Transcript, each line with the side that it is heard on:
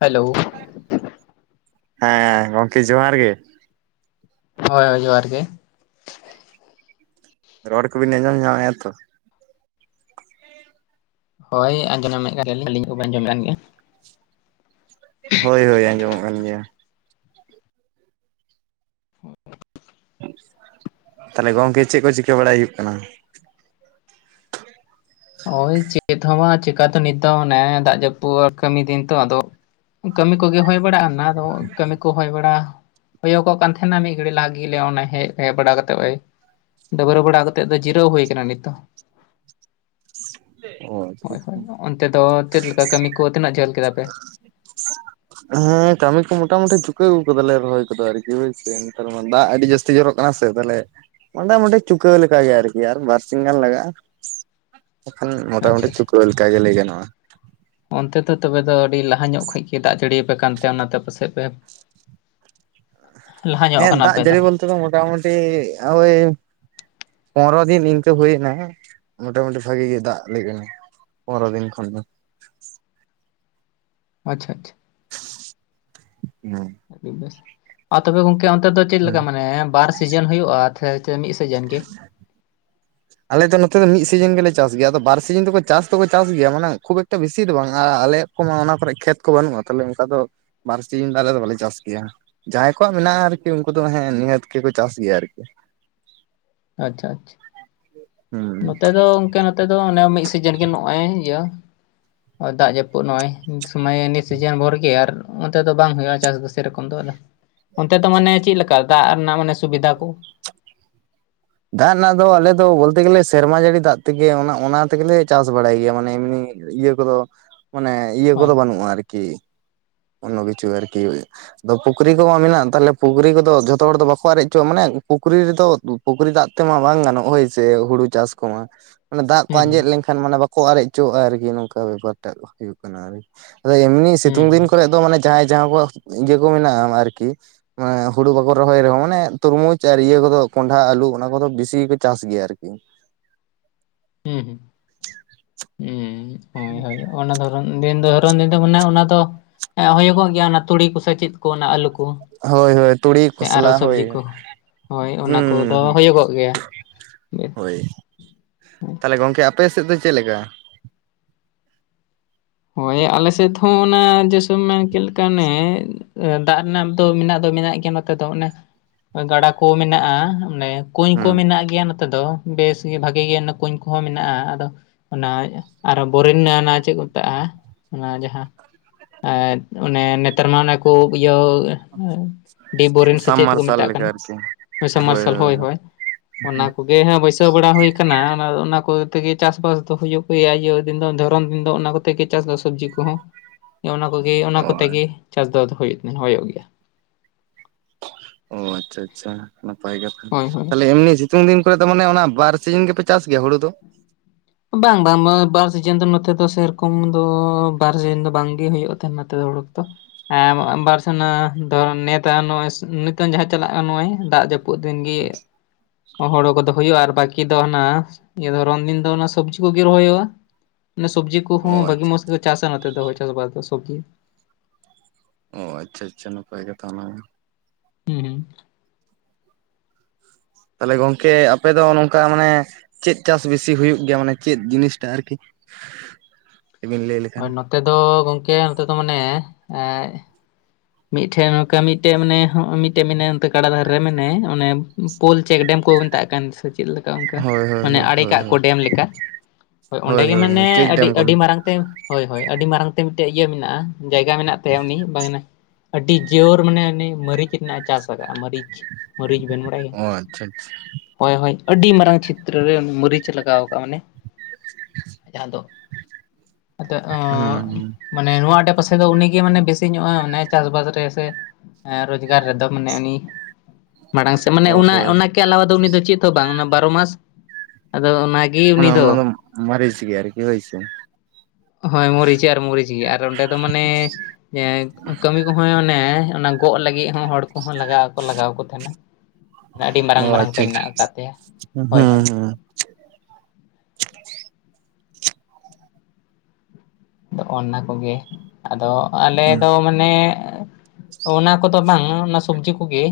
left: Hello,
right: ᱦᱮᱸ, ᱜᱚᱢᱠᱮ ᱡᱚᱦᱟᱨ ᱜᱮ
left: ᱦᱳᱭ ᱦᱳᱭ, ᱡᱚᱦᱟᱨ ᱜᱮ
right: ᱨᱚᱲ ᱠᱩᱵᱤᱱ ᱟᱸᱡᱚᱢ ᱧᱟᱢᱮᱜ-ᱟ ᱛᱚ?
left: ᱦᱳᱭ, ᱟᱸᱡᱚᱢ [inaudible]
right: ᱦᱳᱭ ᱦᱳᱭ, ᱟᱸᱡᱚᱢᱚᱜ ᱠᱟᱱ ᱜᱮᱭᱟ
left: [unintelligible]
right: ᱛᱟᱦᱞᱮ ᱜᱚᱢᱠᱮ ᱪᱮᱫ ᱠᱚ ᱪᱤᱠᱟᱹ ᱵᱟᱲᱟᱭ ᱦᱩᱭᱩᱜ ᱠᱟᱱᱟ?
left: ᱳᱭ ᱪᱮᱫ ᱦᱚᱸ ᱵᱟᱝ ᱪᱮᱠᱟᱛᱮ ᱱᱤᱛ ᱚᱱᱮ ᱫᱟᱜ ᱡᱟᱹᱯᱩᱫ ᱠᱟᱹᱢᱤ ᱫᱤᱱ ᱛᱚ ᱟᱫᱚ, ᱠᱟᱹᱢᱤ ᱠᱚ ᱜᱮ ᱦᱳᱭ ᱵᱟᱲᱟᱜᱼᱟ ᱚᱱᱟ ᱫᱚ ᱠᱟᱹᱢᱤ ᱠᱚ ᱦᱳᱭ ᱵᱟᱲᱟᱜᱼᱟ᱾ ᱦᱩᱭᱩᱜᱚᱜ ᱠᱟᱱ ᱛᱟᱦᱮᱸᱱᱟ ᱢᱤᱫ ᱜᱷᱟᱹᱲᱤ ᱞᱟᱜᱤᱞᱮ ᱚᱱᱮ ᱦᱮᱡ ᱦᱮᱡ ᱵᱟᱲᱟ ᱠᱟᱛᱮᱜ ᱰᱟᱹᱵᱨᱟᱹ ᱵᱟᱲᱟ ᱠᱟᱛᱮᱜ ᱫᱚ ᱡᱤᱨᱟᱹᱣ ᱦᱳᱭ ᱟᱠᱟᱱᱟ ᱱᱤᱛᱳᱜ᱾
right: [unintelligible]
left: ᱦᱳᱭ ᱦᱳᱭ, ᱚᱱᱛᱮ ᱫᱚ ᱪᱮᱫ ᱞᱮᱠᱟ ᱠᱟᱹᱢᱤ ᱠᱚ ᱛᱤᱱᱟᱹᱜ ᱡᱷᱟᱹᱞ ᱠᱮᱫᱟ ᱯᱮ?
right: [unintelligible] ᱦᱮᱸ, ᱠᱟᱹᱢᱤ ᱠᱚ ᱢᱚᱴᱟᱢᱩᱴᱤ ᱪᱩᱠᱟᱹ ᱟᱹᱜᱩ ᱠᱟᱫᱟᱞᱮ ᱨᱚᱦᱚᱭ ᱠᱚ ᱫᱚ ᱟᱨᱠᱤ ᱦᱳᱭ ᱥᱮ ᱱᱮᱛᱟᱨ ᱢᱟ ᱫᱟᱜ ᱟᱹᱰᱤ ᱡᱟᱹᱥᱛᱤ ᱾ ᱛᱤ ᱡᱚᱨᱚᱜ ᱠᱟᱱᱟ ᱥᱮ ᱢᱚᱴᱟᱢᱩᱴᱤ ᱪᱩᱠᱟᱹᱣ ᱞᱮᱠᱟᱜ ᱜᱮ ᱟᱨᱠᱤ ᱟᱨ ᱵᱟᱨ ᱥᱤᱧ ᱜᱟᱱ ᱞᱟᱜᱟᱜᱼᱟ᱾ ᱮᱱᱠᱷᱚᱱ ᱢᱚᱴᱟ
left: ᱟᱪᱪᱷᱟ
right: ᱢᱩᱴᱤ
left: ᱟᱪᱪᱷᱟ
right: ᱪᱩᱠᱟᱹᱣ ᱞᱮᱠᱟ ᱜᱮ ᱞᱟᱹᱭ ᱜᱟᱱᱚᱜ ᱼᱟ ᱾
left: ᱚᱱᱛᱮ ᱫᱚ ᱛᱚᱵᱮ ᱫᱚ ᱟᱹᱰᱤ ᱞᱟᱦᱟ ᱧᱚᱜ ᱠᱷᱚᱡ ᱜᱮ ᱫᱟᱜ ᱡᱟᱹᱲᱤ ᱯᱮ ᱠᱟᱱᱛᱮ ᱚᱱᱟ ᱛᱮ ᱯᱟᱥᱮᱡ ᱯᱮ ᱞᱟᱦᱟ ᱧᱚᱜ
right: ᱦᱮᱸ,
left: ᱠᱟᱱᱟ
right: ᱫᱟᱜ
left: ᱟᱯᱮ
right: ᱡᱟᱹᱲᱤ ᱵᱳᱞᱛᱮ ᱫᱚ ᱢᱳᱴᱟᱢᱩᱴᱤ ᱳᱭ ᱯᱚᱱᱮᱨᱚ ᱫᱤᱱ ᱤᱝᱠᱟᱹ ᱦᱩᱭᱱᱟ ᱢᱳᱴᱟ ᱢᱩᱴᱤ ᱵᱷᱟᱹᱜᱮ ᱜᱮ ᱫᱟᱜ ᱞᱮᱜᱼᱟ ᱾ ᱯᱚᱱᱮᱨᱚ ᱫᱤᱱ ᱠᱷᱚᱱ ᱦᱚᱸ,
left: ᱟᱪᱪᱷᱟ ᱟᱪᱪᱷᱟ,
right: ᱦᱮᱸ,
left: ᱟᱹᱰᱤ ᱵᱮᱥ, ᱟᱨ ᱛᱚᱵᱮ ᱜᱚᱢᱠᱮ ᱚᱱᱛᱮ ᱫᱚ ᱪᱮᱫ ᱞᱮᱠᱟ ᱢᱟᱱᱮ ᱵᱟᱨ ᱥᱤᱡᱤᱱ ᱦᱳᱭᱳᱜᱼᱟ? ᱦᱚᱭ ᱛᱚ ᱢᱤᱫ ᱥᱤᱡᱤᱱ ᱜᱮ,
right: [unintelligible] ᱟᱞᱮᱚ ᱱᱚᱛᱮ ᱫᱚ ᱢᱤᱫ ᱥᱤᱡᱤᱱ ᱜᱮ ᱞᱮ ᱪᱟᱥ ᱟᱞᱮ ᱫᱚ ᱱᱚᱛᱮ ᱫᱚ ᱢᱤᱫ ᱥᱤᱡᱤᱱ ᱜᱮᱞᱮ ᱜᱮᱭᱟ ᱟᱫᱚ ᱵᱟᱨ ᱥᱤᱡᱤᱱ ᱫᱚ ᱠᱚ ᱪᱟᱥ ᱫᱚ ᱠᱚ ᱪᱟᱥ ᱜᱮᱭᱟ ᱢᱟᱱᱮ ᱠᱷᱩᱵ ᱮᱠᱴᱟ ᱵᱮᱥᱤ ᱫᱚ ᱵᱟᱝ ᱟᱨ ᱟᱞᱮ ᱠᱚᱢᱟ ᱚᱱᱟ ᱠᱚᱨᱮ ᱠᱷᱮᱛ ᱠᱚ ᱵᱟᱹᱱᱩᱜᱼᱟ ᱛᱟᱦᱚᱞᱮ ᱚᱝᱠᱟ ᱫᱚ ᱵᱟᱨ ᱥᱤᱡᱤᱱ ᱫᱚ ᱟᱞᱮ ᱫᱚ ᱵᱟᱞᱮ ᱪᱟᱥ ᱜᱮᱭᱟ ᱾ ᱡᱟᱦᱟᱸᱭ ᱠᱚᱣᱟᱜ ᱢᱮᱱᱟᱜᱼᱟ ᱟᱨᱠᱤ ᱩᱱᱠᱩ ᱫᱚ ᱱᱤᱦᱟᱹᱛ ᱜᱮ ᱠᱚ ᱪᱟᱥ ᱜᱮᱭᱟ ᱟᱨᱠᱤ,
left: ᱟᱪᱪᱷᱟ ᱟᱪᱪᱷᱟ,
right: ᱦᱩᱸ᱾
left: ᱱᱚᱛᱮ ᱫᱚ ᱚᱝᱠᱟ ᱱᱚᱛᱮ ᱫᱚ ᱚᱱᱮ ᱢᱤᱫ ᱥᱤᱡᱤᱱ ᱜᱮ ᱱᱚᱜᱼᱚᱭ ᱤᱭᱟᱹ ᱫᱟᱜ ᱡᱟᱹᱯᱩᱫ ᱱᱚᱜᱼᱚᱭ ᱱᱤᱛ ᱥᱚᱢᱚᱭ ᱱᱤᱛ ᱥᱤᱡᱤᱱ ᱵᱷᱳᱨ ᱜᱮ ᱟᱨ ᱚᱱᱛᱮ ᱫᱚ ᱵᱟᱝ ᱦᱳᱭᱳᱜᱼᱟ ᱪᱟᱥ ᱫᱚ ᱥᱮᱨᱚᱠᱚᱢ ᱫᱚ ᱟᱫᱚ ᱚᱱᱛᱮ ᱫᱚ ᱢᱟᱱᱮ ᱪᱮᱫ ᱞᱮᱠᱟ ᱫᱟᱜ ᱨᱮᱱᱟᱜ ᱢᱟᱱᱮ ᱥᱩᱵᱤᱫᱷᱟ ᱠᱚ?
right: [unintelligible] ᱫᱟᱜ ᱨᱮᱱᱟᱜ ᱫᱚ ᱟᱞᱮ ᱫᱚ ᱵᱳᱞᱛᱮ ᱜᱮ ᱞᱮ ᱥᱮᱨᱢᱟ ᱡᱟᱹᱲᱤ ᱫᱟᱜ ᱛᱮ ᱜᱮ ᱚᱱᱟ ᱛᱮᱜᱮ ᱞᱮ ᱪᱟᱥ ᱵᱟᱲᱟᱭ ᱜᱮᱭᱟ ᱢᱟᱱᱮ ᱮᱢᱱᱤ ᱤᱭᱟᱹ ᱠᱚᱫᱚ ᱢᱟᱱᱮ ᱤᱭᱟᱹ
left: ᱦᱳᱭ
right: ᱠᱚᱫᱚ ᱵᱟᱹᱱᱩᱜ-ᱟ ᱟᱨᱠᱤ ᱾ ᱚᱱᱱᱚ ᱠᱤᱪᱩ ᱟᱨᱠᱤ ᱟᱫᱚ ᱯᱩᱠᱷᱨᱤ ᱠᱚᱢᱟ ᱢᱮᱱᱟᱜ ᱛᱟᱦᱞᱮ ᱯᱩᱠᱷᱨᱤ ᱠᱚᱫᱚ ᱡᱷᱚᱛᱚ ᱦᱚᱲ ᱫᱚ ᱵᱟᱠᱚ ᱟᱨᱮᱡ ᱦᱚᱪᱚᱣᱟᱜ-ᱟ ᱢᱟᱱᱮ ᱯᱩᱠᱷᱨᱤ ᱨᱮᱫᱚ ᱯᱩᱠᱷᱨᱤ ᱫᱟᱜ ᱛᱮᱢᱟ ᱵᱟᱝ ᱜᱟᱱᱚᱜ ᱦᱳᱭ ᱥᱮ ᱦᱩᱲᱩ ᱪᱟᱥ ᱠᱚᱢᱟ ᱾ ᱢᱟᱱᱮ ᱫᱟᱜ ᱠᱚ
left: ᱦᱩᱸ
right: ᱟᱸᱡᱮᱫ ᱞᱮᱱᱠᱷᱟᱱ ᱢᱟᱱᱮ ᱵᱟᱠᱚ ᱟᱨᱮᱡ ᱚᱪᱚᱣᱟᱜ-ᱟ ᱟᱨᱠᱤ ᱱᱚᱝᱠᱟ ᱵᱮᱯᱟᱨ ᱴᱟᱜ ᱦᱩᱭᱩᱜ ᱠᱟᱱᱟ ᱟᱨᱠᱤ ᱾ ᱟᱫᱚ ᱮᱢᱱᱤ
left: ᱦᱩᱸ
right: ᱥᱤᱛᱩᱝ
left: ᱦᱩᱸ
right: ᱫᱤᱱ ᱠᱚᱨᱮ ᱫᱚ ᱢᱟᱱᱮ ᱡᱟᱦᱟᱸᱭ ᱡᱟᱦᱟᱸ ᱠᱚᱣᱟᱜ ᱤᱭᱟᱹ ᱠᱚ ᱢᱮᱱᱟᱜ-ᱟ ᱟᱨᱠᱤ ᱮ ᱦᱩᱲᱩ ᱵᱟᱠᱚ ᱨᱚᱦᱚᱭ ᱨᱮᱦᱚᱸ ᱢᱟᱱᱮ ᱛᱩᱨᱢᱩᱡᱽ ᱟᱨ ᱤᱭᱟᱹ ᱠᱚᱫᱚ ᱠᱚᱱᱰᱷᱟ ᱟᱹᱞᱩ ᱚᱱᱟ ᱠᱚᱫᱚ ᱵᱤᱥᱤ ᱜᱮᱠᱚ ᱪᱟᱥ ᱜᱮᱭᱟ ᱟᱨᱠᱤ ᱾
left: ᱦᱩᱸ ᱦᱳᱭ ᱦᱳᱭ ᱚᱱᱟ ᱫᱚ ᱚᱱ ᱫᱤᱱ ᱫᱚ ᱦᱚᱨᱚᱱ ᱫᱤᱱ ᱫᱚ ᱢᱟᱱᱮ ᱚᱱᱟ ᱫᱚ ᱦᱩᱭᱩᱜᱚᱜ ᱜᱮᱭᱟ ᱚᱱᱟ ᱛᱩᱲᱤ ᱠᱚᱥᱮ ᱪᱮᱫ ᱠᱚ ᱚᱱᱟ ᱟᱹᱞᱩ ᱠᱚ ᱾
right: ᱦᱳᱭ ᱦᱳᱭ ᱛᱩᱲᱤ ᱠᱷᱚᱥᱞᱟ ᱦᱳᱭ
left: ᱦᱳᱭ
right: [inaudible]
left: ᱚᱱᱟ
right: ᱦᱩᱸ
left: ᱠᱚᱫᱚ
right: ᱦᱩᱸ ᱦᱩᱸ
left: ᱦᱩᱭᱩᱜᱚᱜ ᱜᱮᱭᱟ ᱵᱮᱥ
right: ᱾ ᱦᱳᱭ [inaudible] ᱛᱟᱦᱞᱮ ᱜᱚᱢᱠᱮ ᱟᱯᱮ ᱥᱮᱫ ᱫᱚ ᱪᱮᱫᱞᱮᱠᱟ?
left: ᱦᱳᱭ ᱟᱞᱮ ᱥᱮᱫ ᱦᱚᱸ ᱚᱱᱟ ᱫᱤᱥᱚᱢ ᱢᱮᱱ ᱪᱮᱫ ᱞᱮᱠᱟ ᱚᱱᱮ ᱫᱟᱜ ᱨᱮᱱᱟᱜ ᱫᱚ ᱢᱮᱱᱟᱜ ᱫᱚ ᱢᱮᱱᱟᱜ ᱜᱮᱭᱟ ᱱᱚᱛᱮ ᱫᱚ ᱚᱱᱮ ᱜᱟᱰᱟ ᱠᱚ ᱢᱮᱱᱟᱜ-ᱟ ᱚᱱᱮ ᱠᱩᱧ ᱠᱚ
right: ᱦᱩᱸ
left: ᱢᱮᱱᱟᱜ ᱜᱮᱭᱟ ᱱᱚᱛᱮ ᱫᱚ ᱵᱮᱥ ᱜᱮ ᱵᱷᱟᱜᱮ ᱜᱮ ᱠᱩᱧ ᱠᱚᱦᱚᱸ ᱢᱮᱱᱟᱜ-ᱟ ᱟᱫᱚ ᱚᱱᱟ ᱵᱳᱨᱤᱱ ᱨᱮᱱᱟᱜ ᱚᱱᱟ ᱪᱮᱫ ᱢᱮᱛᱟᱜ-ᱟ ᱚᱱᱟ ᱡᱟᱦᱟᱸ ᱚᱱᱮ ᱱᱮᱛᱟᱨ ᱢᱟ ᱚᱱᱟ ᱠᱚ ᱤᱭᱟᱹ ᱰᱤ ᱵᱳᱨᱤᱱ ᱥᱮ
right: ᱥᱟᱢ
left: ᱪᱮᱫᱠᱚ
right: ᱢᱟᱨᱥᱟᱞ
left: ᱢᱮᱛᱟᱜ ᱠᱟᱱ
right: ᱞᱮᱠᱟ ᱟᱨᱠᱤ
left: ᱦᱳᱭ ᱥᱟᱢ ᱢᱟᱨᱥᱟᱞ ᱦᱳᱭ ᱦᱳᱭ ᱾ ᱚᱱᱟ
right: ᱦᱳᱭ
left: ᱠᱚ ᱜᱮ ᱦᱚᱸ ᱵᱟᱹᱭᱥᱟᱹᱣ ᱵᱟᱲᱟ ᱦᱩᱭᱠᱟᱱᱟ ᱚᱱᱟ ᱦᱮᱸ ᱦᱮᱸ ᱜᱮ ᱦᱟᱜ ᱵᱟᱹᱭᱥᱟᱹᱣ ᱵᱟᱲᱟ ᱦᱩᱭ ᱠᱟᱱᱟ ᱚᱱᱟ ᱠᱚ ᱛᱮᱜᱮ ᱪᱟᱥ ᱵᱟᱥ ᱫᱚ ᱦᱩᱭᱩᱜ ᱜᱮᱭᱟ ᱤᱭᱟᱹ ᱫᱤᱱ ᱫᱚ ᱫᱷᱚᱨᱚᱱ ᱫᱤᱱ ᱫᱚ ᱚᱱᱟ ᱠᱚ ᱛᱮᱜᱮ ᱪᱟᱥ ᱫᱚ ᱥᱚᱵᱽᱡᱤ ᱠᱚᱦᱚᱸ ᱚᱱᱟ ᱠᱚᱜᱮ ᱚᱱᱟ ᱠᱚᱛᱮ
right: ᱦᱳᱭ
left: ᱜᱮ ᱪᱟᱥ ᱟᱫᱚ ᱦᱩᱭᱩᱜ ᱦᱚᱭᱚᱜ ᱜᱮᱭᱟ᱾
right: ᱚ ᱟᱪᱪᱷᱟ ᱟᱪᱪᱷᱟ ᱱᱟᱯᱟᱭ ᱠᱟᱛᱷᱟ,
left: ᱦᱳᱭ ᱦᱳᱭ
right: ᱛᱟᱦᱞᱮ ᱮᱢᱱᱤ ᱥᱤᱛᱩᱝ ᱫᱤᱱ ᱠᱚᱨᱮ ᱫᱚ ᱢᱟᱱᱮ ᱚᱱᱟ ᱵᱟᱨ ᱥᱤᱡᱤᱱ ᱜᱮᱯᱮ ᱪᱟᱥ ᱜᱮᱭᱟ ᱦᱩᱲᱩ ᱫᱚ?
left: ᱵᱟᱝ ᱵᱟᱝ ᱵᱟᱨ ᱥᱤᱡᱤᱱ ᱫᱚ ᱱᱚᱛᱮ ᱫᱚ ᱥᱮᱨᱚᱠᱚᱢ ᱫᱚ ᱵᱟᱨ ᱥᱤᱡᱤᱱ ᱫᱚ ᱵᱟᱝᱜᱮ ᱦᱩᱭᱩᱜ ᱛᱟᱦᱮᱸᱱ ᱱᱚᱛᱮ ᱫᱚ ᱦᱩᱲᱩ ᱠᱚᱫᱚ᱾ ᱮ ᱵᱟᱨ ᱥᱮᱱᱟ ᱫᱚ ᱱᱤᱭᱟᱹ ᱛᱟᱭᱱᱚᱢ [unintelligible] ᱱᱤᱛᱚᱝ ᱡᱟᱦᱟᱸ ᱪᱟᱞᱟᱜ ᱠᱟᱱ ᱱᱚᱜ-ᱚᱭ ᱫᱟᱜ ᱡᱟᱹᱯᱩᱫ ᱫᱤᱱ ᱜᱮ ᱦᱳᱲᱳ ᱠᱚᱫᱚ ᱦᱳᱭᱳᱜ-ᱟ ᱟᱨ ᱵᱟᱠᱤ ᱫᱚ ᱦᱟᱱᱟ ᱦᱤᱭᱟᱹ ᱫᱷᱚᱨᱚᱱ ᱫᱤᱱ ᱫᱚ ᱥᱚᱵᱽᱡᱤ ᱠᱚᱜᱮ ᱨᱚᱦᱚᱭ ᱦᱩᱭᱩᱜ-ᱟ᱾ ᱚᱱᱮ ᱥᱚᱵᱽᱡᱤ
right: ᱚ
left: ᱠᱚᱦᱚᱸ ᱵᱷᱟᱹᱜᱤ
right: ᱟᱪᱪᱷᱟ
left: ᱢᱚᱡᱽ ᱛᱮᱠᱚ ᱪᱟᱥᱟ ᱱᱚᱛᱮ ᱫᱚ ᱪᱟᱥ-ᱵᱟᱥ ᱫᱚ ᱥᱚᱵᱽᱡᱤ᱾
right: ᱚ ᱟᱪᱪᱷᱟ ᱟᱪᱪᱷᱟ ᱱᱟᱯᱟᱭ ᱜᱮ ᱛᱟᱨᱢᱟᱱᱮ ᱫᱚ ᱾
left: ᱦᱩᱸ ᱦᱩᱸ ᱾
right: ᱛᱟᱦᱞᱮ ᱜᱚᱝᱠᱮ ᱟᱯᱮ ᱫᱚ ᱱᱚᱝᱠᱟ ᱢᱟᱱᱮ ᱪᱮᱫ ᱪᱟᱥ ᱵᱮᱥᱤ ᱦᱩᱭᱩᱜ ᱜᱮᱭᱟ ᱢᱟᱱᱮ ᱪᱮᱫ ᱡᱤᱱᱤᱥᱴᱟᱜ ᱟᱨᱠᱤ [inaudible] ᱵᱤᱱ ᱞᱟᱹᱭ ᱞᱮ
left: ᱦᱳᱭ ᱱᱚᱛᱮ ᱫᱚ ᱜᱚᱝᱠᱮ ᱱᱚᱛᱮ ᱫᱚ ᱢᱟᱱᱮ ᱮ ᱢᱤᱫᱴᱷᱮᱱ ᱱᱚᱝᱠᱟ ᱢᱤᱫᱴᱮᱱ ᱢᱟᱱᱮ ᱢᱤᱫᱴᱮᱱ ᱢᱮᱱᱟᱭᱟ ᱚᱱᱛᱮ ᱜᱟᱰᱟ ᱫᱷᱟᱨᱮ ᱨᱮ ᱢᱮᱱᱟᱭᱟ ᱚᱱᱮ ᱯᱳᱞ ᱪᱮᱠ ᱰᱮᱢ ᱠᱚ ᱢᱮᱛᱟᱜ ᱠᱟᱱ ᱥᱮ ᱪᱮᱫ ᱞᱮᱠᱟ ᱚᱱᱠᱟ
right: ᱦᱳᱭ ᱦᱳᱭ
left: ᱢᱟᱱᱮ
right: ᱦᱳᱭ
left: ᱟᱲᱮ
right: ᱦᱳᱭ
left: ᱠᱟᱜ ᱠᱚ ᱰᱮᱢ ᱞᱮᱠᱟ᱾ ᱦᱳᱭ ᱚᱸᱰᱮ ᱜᱮ
right: ᱦᱳᱭ
left: ᱢᱟᱱᱮ
right: ᱪᱮᱠ
left: ᱟᱹᱰᱤ
right: ᱰᱮᱢ ᱠᱚ
left: ᱟᱹᱰᱤ ᱢᱟ ᱢᱟᱨᱟᱝ ᱛᱮ ᱦᱳᱭ ᱦᱳᱭ ᱟᱹᱰᱤ ᱢᱟᱨᱟᱝ ᱛᱮ ᱢᱤᱫᱴᱮᱡ ᱤᱭᱟᱹ ᱢᱮᱱᱟᱜ-ᱟ ᱡᱟᱭᱜᱟ ᱢᱮᱱᱟᱜ ᱛᱟᱭᱟ ᱩᱱᱤ [unintelligible] ᱟᱹᱰᱤ ᱡᱳᱨ ᱢᱟᱱᱮ ᱩᱱᱤ ᱢᱟᱹᱨᱤᱪ ᱨᱮᱱᱟᱜ ᱮ ᱪᱟᱥ ᱟᱠᱟᱜ-ᱟ ᱢᱟᱹᱨᱤᱪ, ᱢᱟᱹᱨᱤᱪ ᱵᱮᱱ ᱵᱟᱲᱟᱭᱟ?
right: ᱚ ᱟᱪᱪᱷᱟ ᱟᱪᱪᱷᱟ ᱾
left: ᱦᱳᱭ ᱦᱳᱭ ᱟᱹᱰᱤ ᱢᱟᱨᱟᱝ ᱪᱷᱤᱛᱨᱚ ᱨᱮ ᱢᱟᱹᱨᱤᱪ ᱮ ᱞᱟᱜᱟᱣ ᱠᱟᱜ-ᱟ ᱢᱟᱱᱮ ᱡᱟᱦᱟᱸ ᱫᱚ [inaudible] ᱟᱫᱚ
right: ᱦᱩᱸ
left: ᱚᱸᱻ
right: ᱦᱩᱸ
left: ᱢᱟᱱᱮ ᱱᱚᱣᱟ ᱟᱸᱰᱮ ᱯᱟᱥᱮ ᱫᱚ ᱩᱱᱤ ᱜᱮ ᱢᱟᱱᱮ ᱵᱮᱥᱤ ᱧᱚᱜ-ᱟ ᱢᱟᱱᱮ ᱪᱟᱥ-ᱵᱟᱥ ᱨᱮ ᱥᱮ ᱨᱳᱡᱽᱜᱟᱨ ᱨᱮᱫᱚ ᱢᱟᱱᱮ ᱩᱱᱤ ᱢᱟᱲᱟᱝ ᱥᱮᱫ ᱢᱟᱱᱮ
right: ᱚ
left: ᱚᱱᱟ
right: ᱦᱳᱭ
left: ᱚᱱᱟ [unintelligible] ᱫᱚ ᱩᱱᱤ ᱫᱚ ᱪᱮᱫ ᱦᱚᱸ ᱵᱟᱝ, ᱵᱟᱨᱚ ᱢᱟᱥ ᱟᱫᱚ ᱚᱱᱟᱜᱮ
right: ᱢᱟᱱᱮ
left: ᱩᱱᱤ ᱫᱚ᱾
right: ᱚᱱᱟ ᱢᱟᱹᱨᱤᱪ ᱜᱮ ᱟᱨᱠᱤ ᱦᱳᱭ ᱥᱮ᱾
left: ᱦᱳᱭ ᱢᱚᱨᱤᱪ ᱟᱨ ᱢᱚᱨᱤᱪ ᱜᱮ ᱟᱨ ᱚᱸᱰᱮ ᱫᱚ ᱢᱟᱱᱮ ᱡᱮ ᱠᱟᱹᱢᱤ ᱠᱚᱦᱚᱸ ᱚᱱᱮ ᱚᱱᱟ ᱜᱚᱜ ᱞᱟᱹᱜᱤᱜ ᱦᱚᱸ ᱦᱚᱲ ᱠᱚᱦᱚᱸ ᱞᱟᱜᱟᱣ ᱠᱚ ᱞᱟᱜᱟᱣ ᱠᱚ ᱛᱟᱦᱮᱸᱱᱟ, ᱢᱟᱱᱮ ᱟᱹᱰᱤ ᱢᱟᱨᱟᱝ
right: ᱚ
left: ᱢᱟᱨᱟᱝ ᱛᱮ
right: ᱟᱪᱪᱷᱟ ᱟᱪᱪᱷᱟ
left: ᱢᱮᱱᱟᱜ ᱟᱠᱟᱫ ᱛᱟᱭᱟ,
right: ᱦᱩᱸ
left: ᱦᱳᱭ ᱦᱳᱭ ᱾
right: ᱦᱩᱸ
left: ᱟᱫᱚ ᱚᱱᱟ ᱠᱚᱜᱮ ᱟᱫᱚ ᱟᱞᱮ
right: ᱦᱩᱸ
left: ᱫᱚ ᱢᱟ ᱱᱮ ᱚᱱᱟ ᱠᱚᱫᱚ ᱵᱟᱝ ᱚᱱᱟ ᱥᱚᱵᱽᱡᱤ ᱠᱚᱜᱮ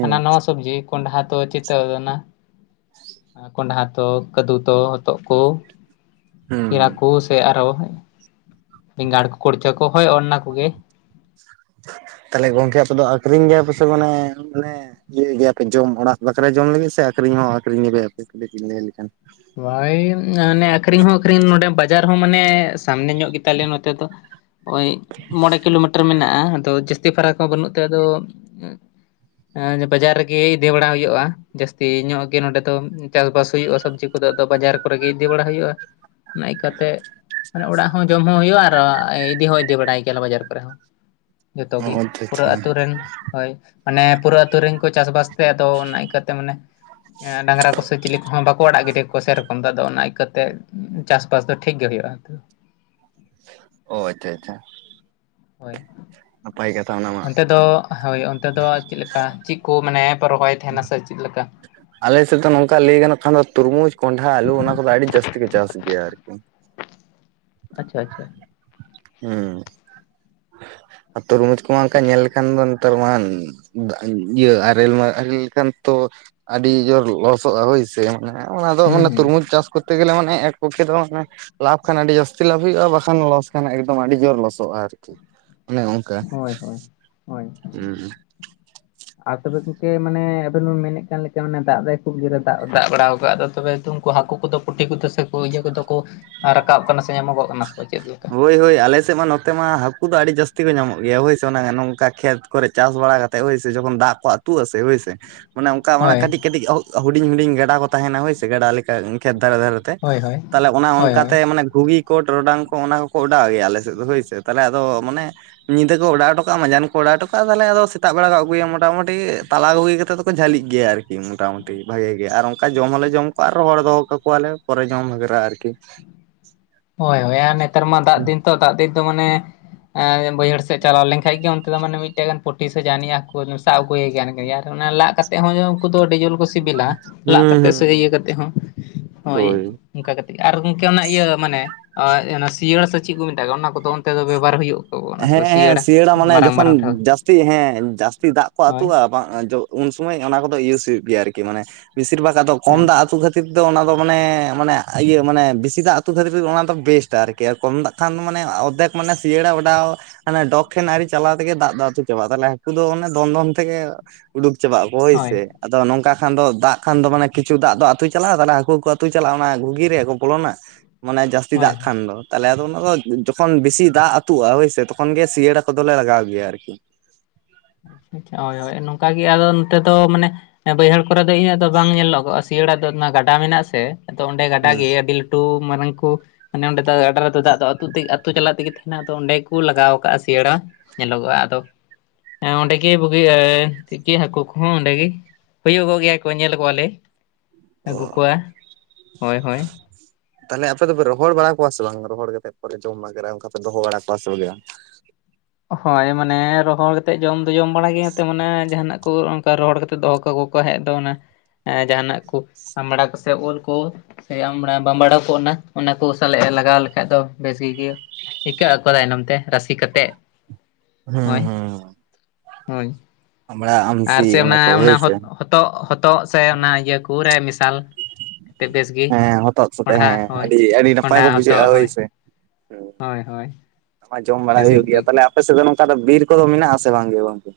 left: ᱦᱟᱱᱟ ᱱᱟᱣᱟ ᱥᱚᱵᱽᱡᱤ ᱠᱚᱸᱰᱷᱟ ᱫᱚ ᱪᱤᱛᱟᱹᱣ ᱠᱟᱱᱟ ᱾ ᱠᱚᱸᱰᱷᱟ ᱛᱚ ᱠᱟᱹᱫᱩ ᱛᱚ ᱦᱚᱛᱚᱜ ᱠᱚ ᱾ ᱠᱮᱲᱟ
right: ᱦᱩᱸ
left: ᱠᱚ ᱥᱮ ᱟᱨᱚ ᱵᱮᱸᱜᱟᱲ ᱠᱚ ᱠᱩᱲᱪᱟᱹ ᱠᱚ ᱦᱳᱭ ᱚᱱᱟ ᱠᱚᱜᱮ᱾
right: ᱛᱟᱦᱞᱮ ᱜᱚᱝᱠᱮ ᱟᱯᱮ ᱫᱚ ᱟᱹᱠᱷᱨᱤᱧ ᱜᱮᱭᱟ ᱯᱮ ᱥᱮ ᱢᱟᱱᱮ ᱟᱱᱮ ᱤᱭᱟᱹᱭ ᱜᱮᱭᱟᱯᱮ ᱡᱚᱢ ᱚᱲᱟᱜ ᱵᱟᱠᱷᱨᱟ ᱡᱚᱢ ᱞᱟᱹᱜᱤᱫ ᱥᱮ ᱟᱹᱠᱷᱨᱤᱧ ᱦᱚᱸ ᱟᱹᱠᱷᱨᱤᱧ ᱜᱮᱯᱮ ᱟᱯᱮ [unintelligible] ᱞᱮᱠᱷᱟᱱ ᱾
left: ᱦᱳᱭ ᱟᱱᱮ ᱟᱹᱠᱷᱨᱤᱧ ᱦᱚᱸ ᱟᱹᱠᱷᱨᱤᱧ ᱱᱚᱸᱰᱮ ᱵᱟᱡᱟᱨ ᱦᱚᱸ ᱢᱟᱱᱮ ᱥᱟᱢᱱᱮ ᱧᱚᱜ ᱜᱮᱛᱟ ᱞᱮᱭᱟ ᱱᱚᱛᱮ ᱫᱚ᱾ ᱳᱭ ᱢᱚᱬᱮ ᱠᱤᱞᱳᱢᱤᱴᱟᱨ ᱢᱮᱱᱟᱜᱼᱟ ᱟᱫᱚ ᱡᱟᱹᱥᱛᱤ ᱯᱷᱟᱨᱟᱠ ᱦᱚᱸ ᱵᱟᱹᱱᱩᱜ ᱛᱮ ᱟᱫᱚ ᱮᱸ ᱵᱟᱡᱟᱨ ᱨᱮᱜᱮ ᱤᱫᱤ ᱵᱟᱲᱟ ᱦᱩᱭᱩᱜᱼᱟ᱾ ᱡᱟᱹᱥᱛᱤ ᱧᱚᱜ ᱜᱮ ᱱᱚᱸᱰᱮ ᱫᱚ ᱪᱟᱥ-ᱵᱟᱥ ᱦᱩᱭᱩᱜᱼᱟ ᱥᱚᱵᱽᱡᱤ ᱠᱚᱫᱚ ᱟᱫᱚ ᱵᱟᱡᱟᱨ ᱠᱚᱨᱮ ᱜᱮ ᱤᱫᱤ ᱵᱟᱲᱟ ᱦᱩᱭᱩᱜᱼᱟ᱾ ᱱᱟᱹᱭ ᱠᱟᱛᱮ ᱢᱟᱱᱮ ᱚᱲᱟᱜ ᱦᱚᱸ ᱡᱚᱢ ᱦᱚᱸ ᱦᱳᱭᱳᱜᱼᱟ ᱟᱨ ᱤᱫᱤ ᱦᱚᱸ ᱤᱫᱤ ᱵᱟᱲᱟᱭ ᱜᱮᱭᱟ ᱞᱮ ᱵᱟᱡᱟᱨ ᱠᱚᱨᱮ ᱦᱚᱸ ᱡᱚᱛᱚ
right: ᱚ
left: ᱜᱮ
right: ᱟᱪᱪᱷᱟ
left: ᱯᱩᱨᱟᱹ
right: ᱟᱪᱪᱷᱟ
left: ᱟᱹᱛᱩ ᱨᱮᱱ ᱾ ᱦᱳᱭ, ᱢᱟᱱᱮ ᱯᱩᱨᱟᱹ ᱟᱛᱩ ᱨᱮᱝ ᱠᱚ ᱪᱟᱥ-ᱵᱟᱥ ᱛᱮ ᱟᱫᱚ ᱚᱱᱟ ᱠᱟᱹᱛᱮ ᱢᱟᱱᱮ ᱰᱟᱝᱨᱟ ᱠᱚᱥᱮ ᱪᱤᱞᱤ ᱠᱚᱦᱚᱸ ᱵᱟᱠᱚ ᱟᱲᱟᱜ ᱜᱤᱰᱤ ᱠᱚᱣᱟ ᱥᱮᱨᱚᱠᱚᱢ ᱫᱚ ᱟᱫᱚ ᱚᱱᱟ ᱟᱠᱟᱛᱮᱫ ᱪᱟᱥ-ᱵᱟᱥ ᱫᱚ ᱴᱷᱤᱠ ᱜᱮ ᱦᱳᱭᱳᱜᱼᱟ ᱛᱟᱹᱣ ᱾
right: ᱚ ᱟᱪᱪᱷᱟ ᱟᱪᱪᱷᱟ ᱾
left: ᱦᱳᱭ ᱾
right: ᱱᱟᱯᱟᱭ ᱠᱟᱛᱷᱟ ᱚᱱᱟᱢᱟ ᱾
left: ᱚᱱᱛᱮ ᱫᱚ ᱦᱳᱭ ᱚᱱᱛᱮ ᱫᱚ ᱪᱮᱫ ᱞᱮᱠᱟ ᱪᱮᱫ ᱠᱚ ᱢᱟᱱᱮ ᱯᱮ ᱨᱚᱦᱚᱭ ᱛᱟᱦᱮᱸᱱᱟ ᱥᱮ ᱪᱮᱫ ᱞᱮᱠᱟ?
right: ᱟᱞᱮ ᱥᱮᱫ ᱫᱚ ᱱᱚᱝᱠᱟ ᱞᱟᱹᱭ ᱜᱟᱱᱚᱜ ᱠᱷᱟᱱ ᱫᱚ ᱛᱩᱨᱢᱩᱡᱽ ᱠᱚᱸᱱᱰᱷᱟ ᱟᱞᱩ ᱚᱱᱟ ᱠᱚᱫᱚ ᱟᱹᱰᱤ ᱡᱟᱹᱥᱛᱤ ᱠᱚ ᱪᱟᱥ ᱜᱮᱭᱟ ᱟᱨᱠᱤ ᱾
left: ᱟᱪᱪᱷᱟ ᱟᱪᱪᱷᱟ ᱾
right: ᱦᱩᱸ ᱾ ᱟ ᱛᱚᱨᱢᱩᱡᱽ ᱠᱚᱢᱟ ᱦᱟᱜ ᱠᱷᱟᱡ ᱧᱮᱞ ᱞᱮᱠᱷᱟᱱ ᱫᱚ ᱱᱮᱛᱟᱨ ᱢᱟ [inaudible] ᱤᱭᱟᱹ ᱟᱨᱮᱞ ᱢᱟ ᱟᱨᱮᱞ ᱠᱟᱱ ᱛᱚ ᱟᱹᱰᱤ ᱡᱳᱨ ᱞᱚᱥᱚᱜᱼᱟ ᱦᱳᱭ ᱥᱮ ᱢᱟᱱᱮ ᱚᱱᱟ ᱫᱚ
left: ᱦᱩᱸ
right: ᱢᱟᱱᱮ
left: ᱦᱩᱸ
right: ᱛᱩᱨᱢᱩᱡᱽ ᱪᱟᱥ ᱠᱚᱛᱛᱮ ᱜᱮᱞᱮ ᱢᱟᱱᱮ ᱮᱠ ᱯᱚᱠᱠᱷᱮ ᱫᱚ ᱢᱟᱱᱮ ᱞᱟᱵᱷ ᱠᱷᱟᱱ ᱟᱹᱰᱤ ᱡᱟᱹᱥᱛᱤ ᱞᱟᱵᱷ ᱦᱩᱭᱩᱜᱼᱟ ᱵᱟᱠᱷᱟᱱ ᱞᱚᱥ ᱠᱷᱟᱱ ᱮᱠᱫᱚᱢ ᱟᱹᱰᱤ ᱡᱳᱨ ᱞᱚᱥᱚᱜᱼᱟ ᱟᱨᱠᱤ ᱾ ᱚᱱᱮ ᱚᱝᱠᱟ
left: ᱦᱳᱭ ᱦᱳᱭ ᱦᱳᱭ
right: ᱦᱩᱸ ᱾
left: ᱟᱨ ᱛᱚᱵᱮ ᱜᱚᱝᱠᱮ ᱢᱟᱱᱮ ᱟᱵᱮᱱ ᱵᱮᱱ ᱢᱮᱱᱮᱜ ᱠᱟᱱ ᱞᱮᱠᱟ ᱢᱟᱱᱮ ᱫᱟᱜ ᱫᱟᱭ ᱠᱷᱩᱵ ᱡᱳᱨᱮ ᱫᱟᱜ ᱫᱟᱜ ᱵᱟᱲᱟ ᱟᱠᱟᱜᱼᱟ ᱟᱫᱚ ᱛᱚᱵᱮ ᱠᱩ ᱦᱟᱹᱠᱩ ᱠᱚᱫᱚ ᱯᱩᱴᱷᱤ ᱠᱚᱫᱚ ᱥᱮ ᱤᱭᱟᱹ ᱠᱚᱫᱚ ᱠᱚ ᱨᱟᱠᱟᱵ ᱠᱟᱱᱟ ᱥᱮ ᱧᱟᱢᱚᱜ ᱠᱟᱱᱟ ᱥᱮ ᱠᱚ ᱪᱮᱫ ᱞᱮᱠᱟ?
right: ᱦᱳᱭ ᱦᱳᱭ ᱟᱞᱮ ᱥᱮᱜ ᱢᱟ ᱱᱚᱛᱮ ᱢᱟ ᱦᱟᱹᱠᱩ ᱫᱚ ᱟᱹᱰᱤ ᱡᱟᱹᱥᱛᱤ ᱠᱚ ᱧᱟᱢᱚᱜ ᱜᱮᱭᱟ ᱦᱳᱭᱥᱮ ᱚᱱᱟ ᱱᱚᱝᱠᱟ ᱠᱷᱮᱛ ᱠᱚᱨᱮᱜ ᱪᱟᱥ ᱵᱟᱲᱟ ᱠᱟ ᱠᱟᱛᱮᱫ ᱦᱳᱭᱥᱮ ᱡᱚᱠᱷᱚᱱ ᱫᱟᱜ ᱠᱚ ᱟ ᱛᱩᱜᱼᱟ ᱥᱮ ᱦᱳᱭ ᱥᱮ ᱾ ᱢᱟᱱᱮ ᱚᱝᱠᱟ
left: ᱦᱳᱭ
right: ᱠᱟᱹᱴᱤᱡ ᱠᱟᱹᱴᱤᱡ ᱦᱚ ᱦᱩᱰᱤᱧ ᱦᱩᱰᱤᱧ ᱜᱟᱰᱟ ᱠᱚ ᱛᱟᱦᱮᱱᱟ ᱦᱳᱭ ᱥᱮ ᱜᱟᱰᱟ ᱞᱮᱠᱟ ᱮ ᱠᱷᱮᱛ ᱫᱷᱟᱨᱮ ᱫᱷᱟᱨᱮ ᱛᱮ
left: ᱦᱳᱭ ᱦᱳᱭ
right: ᱛᱟᱦᱚᱞᱮ ᱚᱱᱮ
left: ᱦᱳᱭ
right: ᱚᱝᱠᱟ
left: ᱦᱳᱭ
right: ᱛᱮ ᱢᱟᱱᱮ ᱜᱷᱩᱜᱤ ᱠᱚ ᱴᱚᱨᱚᱰᱟᱝ ᱠᱚ ᱚᱱᱟ ᱠᱚᱠᱚ ᱚᱰᱟᱣ ᱜᱮᱭᱟ ᱟᱞᱮ ᱥᱮᱫ ᱫᱚ ᱦᱳᱭ ᱥᱮ, ᱛᱟᱦᱚᱞᱮ ᱟᱫᱚ ᱢᱟᱱᱮ ᱧᱤᱫᱟᱹ ᱠᱚ ᱚᱰᱟᱣ ᱴᱚᱠᱟᱜᱼᱟ ᱢᱟᱡᱟᱱ ᱠᱚ ᱚᱰᱟᱣ ᱴᱚᱠᱟᱜᱼᱟ ᱛᱟᱦᱚᱞᱮ ᱟᱫᱚ ᱥᱮᱛᱟᱜ ᱵᱮᱲᱟ ᱠᱚ ᱟᱹᱜᱩᱭᱟ ᱢᱚᱴᱟᱢᱩᱴᱤ ᱛᱟᱞᱟ ᱜᱩᱜᱷᱤ ᱠᱟᱛᱮ ᱡᱷᱟᱹᱞᱤᱜ ᱜᱮᱭᱟ ᱟᱨᱠᱤ ᱢᱚᱴᱟᱢᱩᱴᱤ ᱵᱷᱟᱜᱮ ᱜᱮ, ᱟᱨ ᱚᱝᱠᱟ ᱡᱚᱢ ᱦᱚᱸᱞᱮ ᱡᱚᱢ ᱠᱚᱣᱟ ᱟ ᱨᱚᱦᱚᱲ ᱫᱚᱦᱚ ᱠᱟᱠᱚᱣᱟᱞᱮ ᱯᱚᱨᱮ ᱡᱚᱢ ᱵᱷᱟᱜᱨᱟ ᱟᱨᱠᱤ ᱾
left: ᱦᱳᱭ ᱦᱳᱭ ᱟᱨ ᱱᱮᱛᱟᱨ ᱢᱟ ᱫᱟᱜ ᱫᱤᱱ ᱛᱚ ᱫᱟᱜ ᱫᱤᱱ ᱛᱚ ᱢᱟᱱᱮ ᱮᱸᱻ ᱵᱟᱹᱭᱦᱟᱹᱲ ᱥᱮᱜ ᱪᱟᱞᱟᱣ ᱞᱮᱝᱠᱷᱟᱡ ᱜᱮ ᱚᱱᱛᱮ ᱫᱚ ᱢᱟᱱᱮ ᱢᱤᱫᱴᱮᱜ ᱜᱟᱱ ᱯᱩᱴᱤ ᱥᱮ ᱡᱟᱱᱤᱡ ᱦᱟᱠᱩ ᱚᱱᱮᱢ ᱥᱟᱵ ᱟᱹᱜᱩᱭᱮ ᱜᱮᱭᱟ [inaudible] ᱟᱨ ᱚᱱᱮ ᱞᱟᱜ ᱠᱟ ᱛᱮᱜ ᱦᱚᱸ ᱩᱝᱠᱩ ᱫᱚ ᱟᱹᱰᱤ ᱡᱳᱞ ᱠᱚ ᱥᱤᱵᱤᱞᱟ
right: ᱦᱩᱸ
left: ᱞᱟᱜ ᱠᱟᱛᱮ ᱥᱮ ᱤᱭᱟᱹ
right: ᱦᱩᱸ
left: ᱠᱟᱛᱮᱜ ᱦᱚᱸ ᱦᱳᱭ ᱾ ᱚᱱᱠᱟ ᱠᱟᱛᱮᱫ ᱟᱨ ᱜᱚᱝᱠᱮ ᱚᱱᱟ ᱤᱭᱟᱹ ᱢᱟᱱᱮ ᱚᱱᱟ ᱥᱤᱭᱟᱹᱲᱟ ᱥᱮ ᱪᱮᱫ ᱠᱚ ᱢᱮᱛᱟᱜᱼᱟ ᱚᱱᱟ ᱠᱚᱫᱚ ᱚᱱᱛᱮ ᱫᱚ ᱵᱮᱵᱚᱦᱟᱨ ᱦᱩᱭᱩᱜ ᱠᱟᱱᱟ?
right: ᱦᱮᱸ ᱦᱮᱸ ᱥᱤᱭᱟᱹᱲᱟ ᱢᱟᱱᱮ ᱡᱚᱠᱷᱚᱱ ᱡᱟᱹᱥᱛᱤ ᱦᱮᱸ ᱡᱟᱹᱥᱛᱤ ᱫᱟᱜ ᱠᱚ
left: ᱦᱳᱭ
right: ᱟᱹᱛᱩᱜᱼᱟ ᱩᱱ ᱥᱚᱢᱚᱭ ᱚᱱᱟ ᱠᱚᱫᱚ ᱤᱭᱩᱥ ᱦᱩᱭᱩᱜ ᱜᱮᱭᱟ ᱟᱨᱠᱤ ᱢᱟᱱᱮ ᱵᱤᱥᱤᱨ ᱵᱷᱟᱜᱽ ᱟᱫᱚ ᱠᱚᱢ
left: ᱦᱮᱸ
right: ᱫᱟᱜ ᱟᱹᱛᱩ ᱠᱷᱟᱹ ᱛᱤᱨ ᱫᱚ ᱚᱱᱟ ᱫᱚ ᱢᱟᱱᱮ ᱢᱟᱱᱮ ᱤᱭᱟᱹ ᱢᱟᱱᱮ ᱵᱮᱥᱤ ᱫᱟᱜ ᱟᱹᱛᱩ ᱠᱷᱟᱹᱛᱤᱨ ᱚᱱᱟ ᱫᱚ ᱵᱮᱥᱴ ᱟᱨᱠᱤ ᱠᱮᱭᱟ ᱠᱚᱢ ᱫᱟᱜ ᱠᱷᱟᱱ ᱫᱚ ᱢᱟᱱᱮ ᱚᱫᱷᱮᱠ ᱢᱟᱱᱮ ᱥᱤᱭᱟᱹᱲᱟ ᱚᱰᱟᱣ ᱟᱱᱮ ᱰᱚᱜᱽ ᱴᱷᱮᱱ ᱟᱣᱨᱤ ᱪᱟᱞᱟᱣ ᱛᱮᱜᱮ ᱫᱟᱜ ᱫᱟᱜᱛᱩ ᱪᱟᱵᱟᱜᱼᱟ ᱛᱟᱦᱚᱞᱮ ᱦᱟᱹᱠᱩ ᱫᱚ ᱚᱱᱮ ᱫᱚᱱ ᱫᱚᱱ ᱛᱮᱜᱮ ᱩᱰᱩᱠ ᱪᱟᱵᱟ ᱟᱠᱚ ᱦᱳᱭ ᱥᱮ ᱾ ᱟᱫᱚ ᱱᱚᱝᱠᱟ ᱠᱷᱟᱱ ᱫᱚ ᱫᱟᱜ ᱠᱷᱟᱱ ᱫᱚ ᱢᱟᱱᱮ ᱠᱤᱪᱷᱩ ᱫᱟᱜ ᱫᱚ ᱟᱹᱛᱩ ᱪᱟᱞᱟᱜᱼᱟ ᱛᱟᱦᱚᱞᱮ ᱦᱟᱹᱠᱩ ᱠᱚ ᱟᱹᱛᱩ ᱪᱟᱞᱟᱜᱼᱟ ᱚᱱᱟ ᱜᱷᱩᱜᱤ ᱨᱮ ᱠᱚ ᱵᱚᱞᱚᱱᱟ ᱾ ᱢᱟᱱᱮ ᱡᱟᱹᱥᱛᱤ ᱫᱟᱜ
left: ᱦᱳᱭ
right: ᱠᱷᱟᱱ ᱫᱚ ᱛᱟᱦᱚᱞᱮ ᱟᱫᱚ ᱚᱱᱟ ᱫᱚ ᱡᱚᱠᱷᱚᱱ ᱵᱮᱥᱤ ᱫᱟᱜ ᱟᱹᱛᱩᱜ-ᱟ ᱦᱳᱭ ᱥᱮ ᱛᱚᱠᱷᱚᱱ ᱜᱮ ᱥᱤᱭᱟᱹᱲᱟ ᱠᱚᱫᱞᱮ ᱞᱟᱜᱟᱣ ᱜᱮᱭᱟ ᱟᱨᱠᱤ ᱾
left: ᱟᱪᱪᱷᱟ ᱦᱳᱭ ᱦᱳᱭ ᱱᱚᱝᱠᱟᱜ ᱜᱮ ᱟᱫᱚ ᱱᱚᱛᱮ ᱫᱚ ᱢᱟᱱᱮ ᱵᱟᱹᱭᱦᱟᱹᱲ ᱠᱚᱨᱮ ᱫᱚ ᱤᱧᱟᱹᱜ ᱫᱚ ᱵᱟᱝ ᱧᱮᱞ ᱧᱚᱜᱚᱜᱼᱟ ᱥᱤᱭᱟᱹᱟᱹᱲᱟᱜ ᱫᱚ ᱜᱟᱰᱟ ᱢᱮᱱᱟᱜᱼᱟ ᱥᱮ ᱟᱫᱚ ᱚᱸᱰᱮ ᱜᱟᱰᱟ
right: ᱦᱩᱸ
left: ᱜᱮ ᱟᱹᱰᱤ ᱞᱟᱹᱴᱩ ᱢᱩ ᱢᱟᱨᱟᱝ ᱠᱩ ᱢᱟᱱᱮ ᱚᱸᱰᱮ ᱫᱚ ᱜᱟᱰᱟ ᱨᱮᱫᱚ ᱫᱟᱜ ᱫᱚ ᱟᱹᱛᱩᱛ ᱪᱟᱞᱟᱜ ᱛᱮᱜᱮ ᱛᱟᱦᱮᱱᱟ ᱚᱸᱰᱮ ᱠᱩ ᱞᱟᱜᱟᱣ ᱟᱠᱟᱜᱼᱟ ᱥᱮᱭᱟᱹᱲᱟ ᱾ ᱧᱮᱞᱚᱜᱚᱜᱼᱟ ᱟᱫᱚ ᱦᱮᱸ ᱚᱸᱰᱮᱜᱤ ᱵᱩᱜᱤᱼᱟ [unintelligible] ᱦᱟᱹᱠᱩ ᱠᱚᱦᱚᱸ ᱚᱸᱰᱮᱜᱤ᱾ ᱦᱩᱭᱳᱜᱚᱜ ᱜᱮᱭᱟᱠᱚ ᱧᱮᱞ ᱠᱚᱣᱟᱞᱮ᱾ ᱟᱹᱜᱩ ᱠᱚᱣᱟ ᱦᱳᱭ ᱦᱳᱭ
right: ᱚᱻ ᱛᱟᱦᱚᱞᱮ ᱟᱯᱮ ᱫᱚᱯᱮ ᱨᱚᱦᱚᱲ ᱵᱟᱲᱟ ᱠᱚᱣᱟ ᱥᱮ ᱵᱟᱝ ᱨᱚᱦᱚᱲ ᱠᱟᱛᱮᱫ ᱯᱚᱨᱮ ᱡᱚᱢ ᱵᱟᱟᱜᱮᱨᱟ ᱚᱱᱠᱟ ᱯᱮ ᱫᱚᱦᱚ ᱵᱟᱲᱟ ᱠᱚᱣᱟ ᱥᱮ
left: ᱦᱳᱭ ᱢᱟᱱᱮ ᱨᱚᱦᱚᱲ ᱠᱟᱛᱮᱫ ᱡᱚᱢ ᱫᱚ ᱡᱚᱢ ᱵᱟᱲᱟ ᱜᱮᱚᱛ ᱢᱟᱱᱮ ᱡᱟᱦᱟᱸᱱᱟᱜ ᱠᱩ ᱚᱠᱟ ᱨᱚᱦᱚᱲ ᱠᱟᱛᱮ ᱫᱚᱦᱚ ᱠᱟᱠᱚ ᱠᱚᱣᱟ ᱦᱮᱡ ᱫᱚ ᱚᱱᱟ ᱮ ᱡᱟᱦᱟᱸᱱᱟᱜ ᱠᱩ ᱟᱢᱵᱟᱲᱟ ᱠᱩ ᱥᱮ ᱩᱞ ᱠᱩ ᱥᱮ ᱟᱢᱵᱟᱲᱟ ᱵᱟᱢᱵᱟᱲᱟᱣ ᱠᱚᱜ ᱚᱱᱟ ᱠᱚ ᱥᱟᱞᱟᱜ ᱞᱟᱜᱟᱣ ᱞᱮᱠᱷᱟᱡ ᱫᱚ ᱵᱮᱥ ᱜᱮ ᱤᱠᱟᱹ ᱟᱠᱚ ᱛᱟᱭᱱᱚᱢ ᱛᱮ ᱨᱟᱹᱥᱤ ᱠᱟᱛᱮᱫ
right: ᱦᱩᱸ
left: ᱦᱳᱭ
right: ᱦᱩᱸ
left: ᱦᱳᱭ
right: ᱟᱢᱲᱟ
left: ᱟᱨ ᱥᱮ
right: ᱟᱢᱥᱤ
left: ᱚᱱᱟ
right: ᱠᱚ
left: ᱚᱱᱟ
right: ᱦᱳᱭᱥᱮ
left: ᱦᱚᱛᱚᱜ ᱦᱚ ᱛᱚᱜ ᱥᱮ ᱚᱱᱟ ᱤᱭᱟᱹ ᱠᱩ ᱨᱮ ᱢᱮᱰᱟᱞ ᱛᱮ ᱵᱮᱥ ᱜᱮ
right: ᱦᱮᱸ ᱦᱚᱛᱚᱫ ᱥᱟᱛᱮ
left: ᱠᱚᱸᱰᱷᱟ
right: ᱦᱮᱸ
left: ᱦᱳᱭ
right: ᱟᱹᱰᱤ ᱟᱹᱰᱤ ᱱᱟᱯᱟᱭ
left: ᱠᱚᱸᱰᱷᱟ,
right: ᱠᱚ
left: ᱦᱚᱛᱚᱫ
right: ᱵᱩᱡᱷᱟᱹᱜᱼᱟ
left: ᱦᱳᱭ᱾
right: ᱦᱳᱭᱥᱮ
left: ᱦᱚᱭ ᱦᱚᱭ᱾
right: ᱟᱡᱚᱢ ᱵᱟᱲᱟ ᱦᱩᱭᱩᱜ ᱜᱮᱭᱟ᱾ ᱛᱟᱦᱞᱮ ᱟᱯᱮ ᱥᱮᱫ ᱫᱚ ᱱᱚᱝᱠᱟ ᱫᱚ ᱵᱤᱨ ᱠᱚᱫᱚ ᱢᱮᱱᱟᱜ ᱥᱮ ᱵᱟᱝ ᱜᱮ ᱜᱚᱝᱠᱮ᱾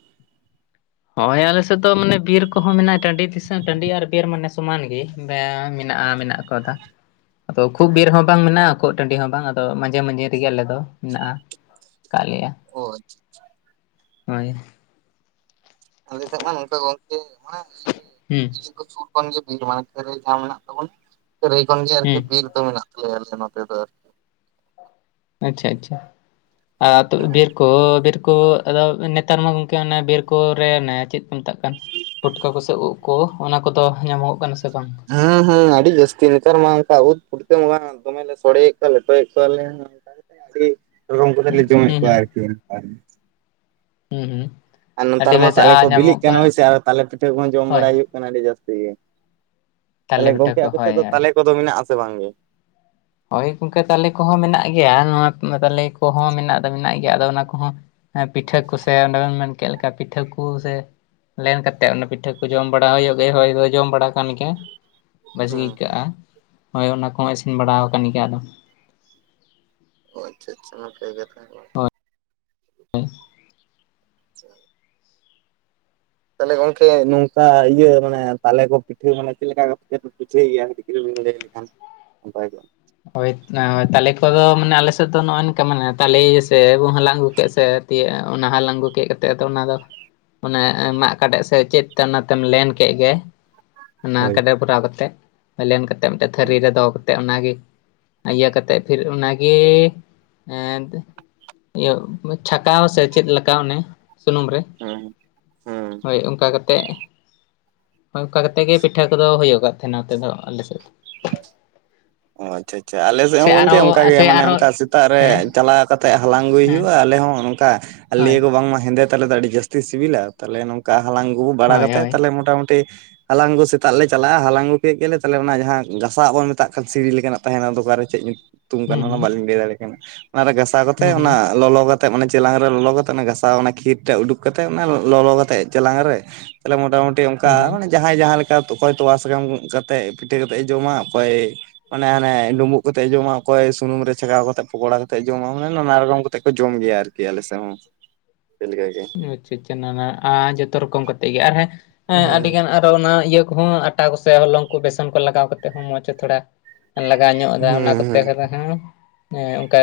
left: ᱦᱳᱭ ᱟᱞᱮ ᱥᱮᱫ ᱫᱚ ᱢᱟᱱᱮ ᱵᱤᱨ ᱠᱚᱦᱚᱸ ᱢᱮᱱᱟᱜ-ᱟ ᱴᱟᱺᱰᱤ ᱫᱤᱥᱟᱹᱢ ᱴᱟᱺᱰᱤ ᱟᱨ ᱵᱤᱨ ᱢᱟᱱᱮ ᱥᱚᱢᱟᱱ ᱜᱮ ᱢᱮᱭᱟᱝ ᱢᱮᱱᱟᱜᱼᱟ ᱢᱮᱱᱟᱜ ᱠᱚᱫᱟ᱾
right: [inaudible]
left: ᱟᱫᱚ ᱠᱷᱩᱵ ᱵᱮᱨ ᱦᱚᱸ ᱵᱟᱝ ᱢᱮᱱᱟᱜ-ᱟ᱾ ᱴᱟᱸᱰᱤ ᱦᱚᱸ ᱵᱟᱝ ᱟᱫᱚ ᱢᱟᱡᱷᱮ ᱢᱟᱡᱷᱮ ᱨᱮᱜᱮ ᱟᱞᱮ ᱫᱚ ᱢᱮᱱᱟᱜ-ᱟ ᱟᱠᱟᱫ ᱞᱮᱭᱟ᱾
right: ᱚ ᱟᱪᱪᱷᱟ ᱟᱪᱪᱷᱟ ᱾
left: ᱦᱳᱭ ᱾
right: ᱟᱞᱮ ᱥᱮᱫ ᱢᱟ ᱱᱚᱝᱠᱟ ᱜᱚᱝᱠᱮ ᱢᱟᱱᱮ
left: ᱦᱩᱸ᱾
right: ᱤᱭᱟᱹ ᱥᱩᱨ ᱠᱷᱚᱱ ᱜᱮ ᱵᱤᱨ ᱢᱟᱱᱮ ᱠᱷᱟᱹᱨᱟᱹᱭ ᱡᱟᱦᱟᱸ ᱢᱮᱱᱟᱜ ᱛᱟᱵᱚᱱ ᱠᱷᱟᱹᱨᱟᱹᱭ ᱠᱷᱚᱱ ᱜᱮ ᱟᱨᱠᱤ
left: ᱦᱩᱸ
right: ᱵᱤᱨ ᱫᱚ ᱢᱮᱱᱟᱜᱼᱼ ᱧᱮᱞ ᱫᱚ ᱱᱚᱛᱮ ᱫᱚ ᱾
left: ᱟᱪᱪᱷᱟ ᱟᱪᱪᱷᱟ ᱟᱨ ᱛᱚᱵᱮ ᱵᱤᱨ ᱠᱩ ᱵᱤᱨ ᱠᱩ ᱟᱫᱚ ᱱᱮᱛᱟᱨ ᱢᱟ ᱜᱚᱝᱠᱮ ᱚᱱ ᱵᱤᱨ ᱠᱚᱨᱮ ᱪᱮᱫ ᱠᱚ ᱢᱮᱛᱟᱜ ᱠᱟᱱ ᱯᱩᱴᱠᱟᱹ ᱠᱚᱥᱮ ᱩᱵ ᱠᱚ ᱚᱱᱟ ᱠᱚᱫᱚ ᱧᱟᱢᱚᱜᱚᱜ ᱠᱟᱱᱟ ᱠᱚᱢ ᱥᱮ ᱠᱚᱢ?
right: ᱦᱮᱸ ᱦᱩᱸ ᱟᱹᱰᱤ ᱡᱟᱹᱥᱛᱤ ᱱᱮᱛᱟᱨ ᱢᱟ ᱚᱱᱠᱟ ᱩᱫ ᱯᱩᱴᱠᱟᱹ ᱢᱟ ᱫᱚᱢᱮᱞᱮ ᱥᱚᱲᱮᱭᱮᱫ ᱠᱚᱣᱟ ᱞᱮ ᱞᱮᱴᱚᱭᱮᱫ ᱠᱚᱣᱟᱞᱮ ᱾ ᱟᱹᱰᱤ ᱨᱚᱠᱚᱢ ᱠᱟᱛᱮ ᱞᱮ ᱡᱚᱢᱮᱫ
left: ᱦᱩᱸ
right: ᱠᱚᱣᱟ
left: ᱦᱩᱸ
right: ᱟᱨᱠᱤ ᱟᱨ
left: ᱦᱩᱸ ᱦᱩᱸ ᱾
right: ᱟᱨ ᱱᱮᱛᱟᱨ ᱢᱟ ᱛᱟᱞᱮ ᱠᱚ ᱵᱤᱞᱤᱜ ᱠᱟᱱᱟ ᱦᱳᱭᱥᱮ ᱟᱫᱚ ᱛᱟᱞᱮ ᱯᱤᱴᱷᱟᱹ ᱠᱚᱦᱚᱸ ᱡᱚᱢ
left: ᱦᱳᱭ
right: ᱵᱟᱲᱟᱭ ᱦᱩᱭᱩᱜ ᱠᱟᱱᱟ ᱟᱹᱰᱤ ᱡᱟᱹᱥᱛᱤ ᱜᱮ᱾ ᱛᱟᱦᱞᱮ
left: ᱛᱟᱞᱮ ᱯᱤᱴᱷᱟᱹ
right: ᱜᱚᱝᱠᱮ
left: ᱠᱚ
right: ᱟᱯᱮ ᱥᱮᱫ
left: ᱦᱳᱭ
right: ᱫᱚ
left: ᱦᱳᱭ
right: ᱛᱟᱞᱮ ᱠᱚᱫᱚ ᱢᱮᱱᱟᱜ ᱟᱥᱮ ᱵᱟᱝᱜᱮ?
left: ᱦᱳᱭ ᱜᱚᱝᱠᱮ ᱛᱟᱞᱮ ᱠᱚᱦᱚᱸ ᱢᱮᱱᱟᱜ ᱜᱮᱭᱟ ᱱᱚᱣᱟ ᱛᱟᱞᱮ ᱠᱚᱦᱚᱸ ᱢᱮᱱᱟᱜ ᱫᱚ ᱢᱮᱱᱟᱜ ᱜᱮᱭᱟ ᱟᱫᱚ ᱚᱱᱟ ᱠᱚᱦᱚᱸᱼᱼ ᱦᱮ ᱯᱤᱴᱷᱟᱹ ᱠᱚᱥᱮ ᱚᱸᱰᱮ ᱵᱮᱱ ᱢᱮᱱ ᱠᱮᱫ ᱞᱮᱠᱟ ᱯᱤᱴᱷᱟᱹ ᱠᱚ ᱥᱮ ᱞᱮᱱ ᱠᱟᱛᱮᱫ ᱚᱱᱟ ᱯᱤᱴᱷᱟᱹ ᱠᱚ ᱡᱚᱢ ᱵᱟᱲᱟ ᱦᱩᱭᱩᱜ ᱜᱮ ᱦᱚᱭ ᱦᱚᱭ ᱡᱚᱢ ᱵᱟᱲᱟ ᱠᱟᱱ ᱜᱮᱭᱟ᱾
right: ᱦᱮᱸ
left: ᱵᱟᱡᱽᱜᱮ ᱟᱹᱭᱠᱟᱹᱜᱼᱟ, ᱦᱳᱭ ᱚᱱᱟ ᱠᱚᱦᱚᱸ ᱤᱥᱤᱱ ᱵᱟᱲᱟᱣ ᱟᱠᱟᱱ ᱜᱮᱭᱟ ᱟᱫᱚ᱾
right: ᱟᱪᱪᱷᱟ ᱟᱪᱪᱷᱟ [unintelligible] ᱛᱟᱦᱚᱞᱮ ᱜᱚᱝᱠᱮ ᱱᱚᱝᱠᱟ ᱤᱭᱟᱹ ᱢᱟᱱᱮ ᱛᱟᱞᱮ ᱠᱚ ᱯᱤᱴᱷᱟᱹ ᱢᱟᱱᱮ ᱪᱮᱫ ᱞᱮᱠᱟ ᱠᱚ ᱯᱤᱴᱷᱟᱹᱭ ᱜᱮᱭᱟ ᱠᱟᱹᱴᱤᱡ ᱵᱤᱱ ᱞᱟᱹᱭ ᱞᱮᱠᱷᱟᱱ᱾ ᱱᱟᱯᱟᱭ ᱠᱚᱜ-ᱟ᱾
left: ᱦᱳᱭ ᱮ ᱛᱟᱞᱮ ᱠᱚᱫᱚ ᱢᱟᱱᱮ ᱟᱞᱮ ᱥᱮᱫ ᱫᱚ ᱱᱚᱜᱼᱚᱭ ᱱᱚᱝᱠᱟ ᱢᱟᱱᱮ ᱛᱟᱞᱮ ᱥᱮ ᱵᱚᱱ ᱦᱟᱞᱟᱝ ᱟᱹᱜᱩ ᱠᱮᱫ ᱥᱮᱼᱼ ᱛᱤᱭᱟᱹᱜᱼᱟ ᱚᱱᱟ ᱦᱟᱞᱟᱝ ᱟᱹᱜᱩ ᱠᱮᱫ ᱠᱟᱛᱮ ᱟᱫᱚ ᱚᱱᱟ ᱫᱚᱼᱼ ᱚᱱᱮ ᱮᱜ ᱢᱟᱜ ᱠᱟᱰᱮᱡ ᱥᱮ ᱪᱮᱫ ᱛᱮ ᱚᱱᱟ ᱛᱮᱢ ᱞᱮᱱ ᱠᱮᱜ ᱜᱮᱼᱼ ᱚᱱᱟ
right: ᱦᱳᱭ
left: ᱠᱟᱰᱮ ᱵᱷᱚᱨᱟᱣ ᱠᱟᱛᱮᱫ ᱞᱮᱱ ᱠᱟᱛᱮᱫ ᱢᱤᱫᱴᱮᱡ ᱛᱷᱟᱹᱨᱤ ᱨᱮ ᱫᱚᱦᱚ ᱠᱟᱛᱮᱫ ᱚᱱᱟᱜᱮ ᱤᱭᱟᱹ ᱠᱟᱛᱮᱜ ᱯᱷᱤᱨ ᱚᱱᱟᱜᱮ ᱮᱫ ᱤᱭᱟᱹ ᱠᱚ ᱪᱷᱟᱠᱟᱣ ᱥᱮ ᱪᱮᱫ ᱞᱮᱠᱟ ᱚᱱᱮ ᱥᱩᱱᱩᱢ ᱨᱮ ᱾
right: ᱦᱩᱸ ᱻ
left: ᱦᱳᱭ ᱚᱱᱠᱟ ᱠᱟᱛᱮᱜ᱾ ᱦᱚᱭ ᱚᱱᱠᱟ ᱠᱟᱛᱮᱜ ᱜᱮ ᱯᱤᱴᱷᱟᱹ ᱠᱚᱫᱚ ᱦᱩᱭᱩᱜ ᱠᱟᱱ ᱛᱟᱦᱮᱱᱟ, ᱱᱚᱛᱮ ᱫᱚ ᱟᱞᱮ ᱥᱮᱫ ᱫᱚ᱾
right: ᱳᱡ᱾ ᱟᱪᱪᱷᱟ ᱟᱪᱪᱷᱟ ᱟᱞᱮ ᱥᱮᱫ
left: ᱥᱮ
right: ᱦᱚᱸ ᱜᱚᱝᱠᱮ
left: ᱟᱨᱚ
right: ᱚᱱᱠᱟᱜᱮ
left: ᱥᱮ
right: ᱢᱟᱱᱮ
left: ᱟᱨᱚ
right: ᱚᱱᱠᱟ ᱥᱮᱛᱟᱜ ᱨᱮ
left: ᱦᱮᱸ
right: ᱪᱟᱞᱟᱣ ᱠᱟᱛᱮᱫ ᱦᱟᱞᱟᱝ ᱟᱹᱜᱩᱭ
left: ᱦᱮᱸ
right: ᱦᱩᱭᱩᱜ-ᱟ ᱟᱞᱮ ᱦᱚᱸ ᱫᱟ
left: ᱦᱳᱭ
right: ᱞᱟᱹᱭᱟᱠᱚ ᱵᱟᱝᱢᱟ ᱦᱮᱸᱫᱮ ᱛᱟᱞᱮ ᱫᱚ ᱟᱹᱰᱤ ᱡᱟᱹᱥᱛᱤ ᱥᱤᱵᱤᱞᱟ᱾ ᱛᱟᱦᱚᱞᱮ ᱱᱚᱝᱠᱟ ᱦᱟᱞᱟᱝ ᱟᱹᱜᱩ ᱵᱟᱲᱟ
left: ᱦᱳᱭ
right: ᱠᱟᱛᱮᱫ
left: ᱦᱳᱭ
right: ᱛᱟᱦᱚᱞᱮ ᱢᱚᱴᱟ ᱢᱩᱴᱤ᱾ ᱦᱟᱞᱟᱝ ᱟᱹᱜᱩ ᱥᱮᱛᱟᱜ ᱨᱮᱞᱮ ᱪᱟᱞᱟᱜ-ᱟ, ᱦᱟᱞᱟᱝ ᱟᱹᱜᱩ ᱠᱮᱫ ᱜᱮᱞᱮ ᱛᱟᱦᱚᱞᱮ ᱚᱱᱟ ᱡᱟᱦᱟᱸ ᱜᱷᱟᱥᱟᱣ ᱵᱚᱱ ᱢᱮᱛᱟᱜ ᱠᱷᱟᱱ ᱥᱤᱲᱤ ᱞᱮᱠᱟᱱᱟᱜ ᱛᱟᱦᱮᱱᱟ ᱫᱚᱠᱟᱱ ᱨᱮ ᱪᱮᱫ ᱧᱩᱛᱩᱢ
left: ᱦᱩᱸ
right: ᱠᱟᱱᱟ, ᱚᱱᱟ
left: ᱦᱩᱸ
right: ᱵᱟᱞᱤᱧ ᱞᱟᱹᱭ ᱫᱟᱲᱮᱭᱟᱜ ᱠᱟᱱᱟ, ᱚᱱᱟ ᱨᱮ ᱜᱷᱟᱥᱟᱣ ᱠᱟᱛᱮ
left: ᱦᱩᱸ
right: ᱚᱱᱟ ᱞᱚᱞᱚ ᱠᱟᱛᱮᱜ ᱢᱟᱱᱮ ᱪᱮᱞᱟᱝ ᱨᱮ ᱞᱚᱞᱚ ᱠᱟᱛᱮᱜ, ᱜᱷᱟᱥᱟᱣ ᱚᱱᱟ ᱠᱷᱤᱨ ᱴᱟᱜ ᱩᱰᱩᱠ ᱠᱟᱛᱮᱜ ᱚᱱᱟ ᱞᱚᱞᱚ ᱠᱟᱛᱮᱜ ᱪᱮᱞᱟᱝ ᱨᱮ ᱛᱟᱦᱞᱮ ᱢᱚᱴᱟ ᱢᱩᱴᱤ ᱚᱱᱠᱟ
left: ᱦᱩᱸ ᱦᱩᱸ
right: ᱢᱟᱱ ᱡᱟᱦᱟᱸᱭ ᱡᱟᱦᱟᱸᱞᱮᱠᱟ ᱛᱚᱠᱚᱭ ᱛᱚᱣᱟ ᱥᱟᱠᱟᱢ ᱠᱟᱛᱮᱫ ᱯᱤᱴᱷᱟᱹ ᱠᱟᱛᱮᱫ ᱮ ᱡᱚᱢᱟ ᱚᱠᱚᱭ ᱢᱟᱱᱮ ᱦᱟᱱᱮ ᱰᱩᱸᱵᱩᱜ ᱠᱟᱛᱮᱜ ᱡᱚᱢᱟ ᱚᱠᱚᱭ ᱥᱩᱱᱩᱢ ᱨᱮ ᱪᱷᱟᱸᱠᱟᱣ ᱠᱟᱛᱮᱜ ᱯᱚᱠᱳᱲᱟ ᱠᱟᱛᱮᱜ ᱡᱚᱢᱟ ᱢᱟᱱᱮ ᱱᱟᱱᱟ ᱨᱚᱠᱚᱢ ᱠᱟᱛᱮᱜ ᱠᱚ ᱡᱚᱢ ᱜᱮᱭᱟ ᱟᱨᱠᱤ᱾ -ᱜᱤ ᱟᱞᱮᱥᱮᱜ ᱦᱚᱸ ᱟᱯᱮᱞᱮᱠᱟ ᱜᱮ᱾
left: ᱦᱩᱸ ᱟᱪᱪᱷᱟ [unintelligible] ᱟᱨ ᱡᱚᱛᱚ ᱨᱚᱠᱚᱢ ᱠᱟᱛᱮ ᱜᱮ ᱟᱨ ᱦᱮᱸ
right: ᱦᱮᱸ
left: ᱟᱹᱰᱤᱜᱟᱱ ᱟᱨ ᱟᱨ ᱚᱱᱟ ᱤᱭᱟᱹ ᱠᱚᱦᱚᱸ ᱟᱴᱟ ᱠᱚᱥᱮ ᱦᱚᱞᱚᱝ ᱠᱚ ᱵᱮᱥᱚᱱ ᱠᱚ ᱞᱟᱜᱟᱣ ᱠᱟᱛᱮ ᱦᱚᱸ ᱢᱚᱸᱡᱽ ᱛᱷᱚᱲᱟ, ᱞᱟᱜᱟᱣ ᱧᱚᱜ ᱮᱫᱟ
right: ᱦᱮᱸ
left: ᱚᱱᱟ ᱠᱚᱛᱮ
right: ᱦᱮᱸ
left: [unintelligible] ᱦᱚᱸ ᱚᱱᱠᱟ᱾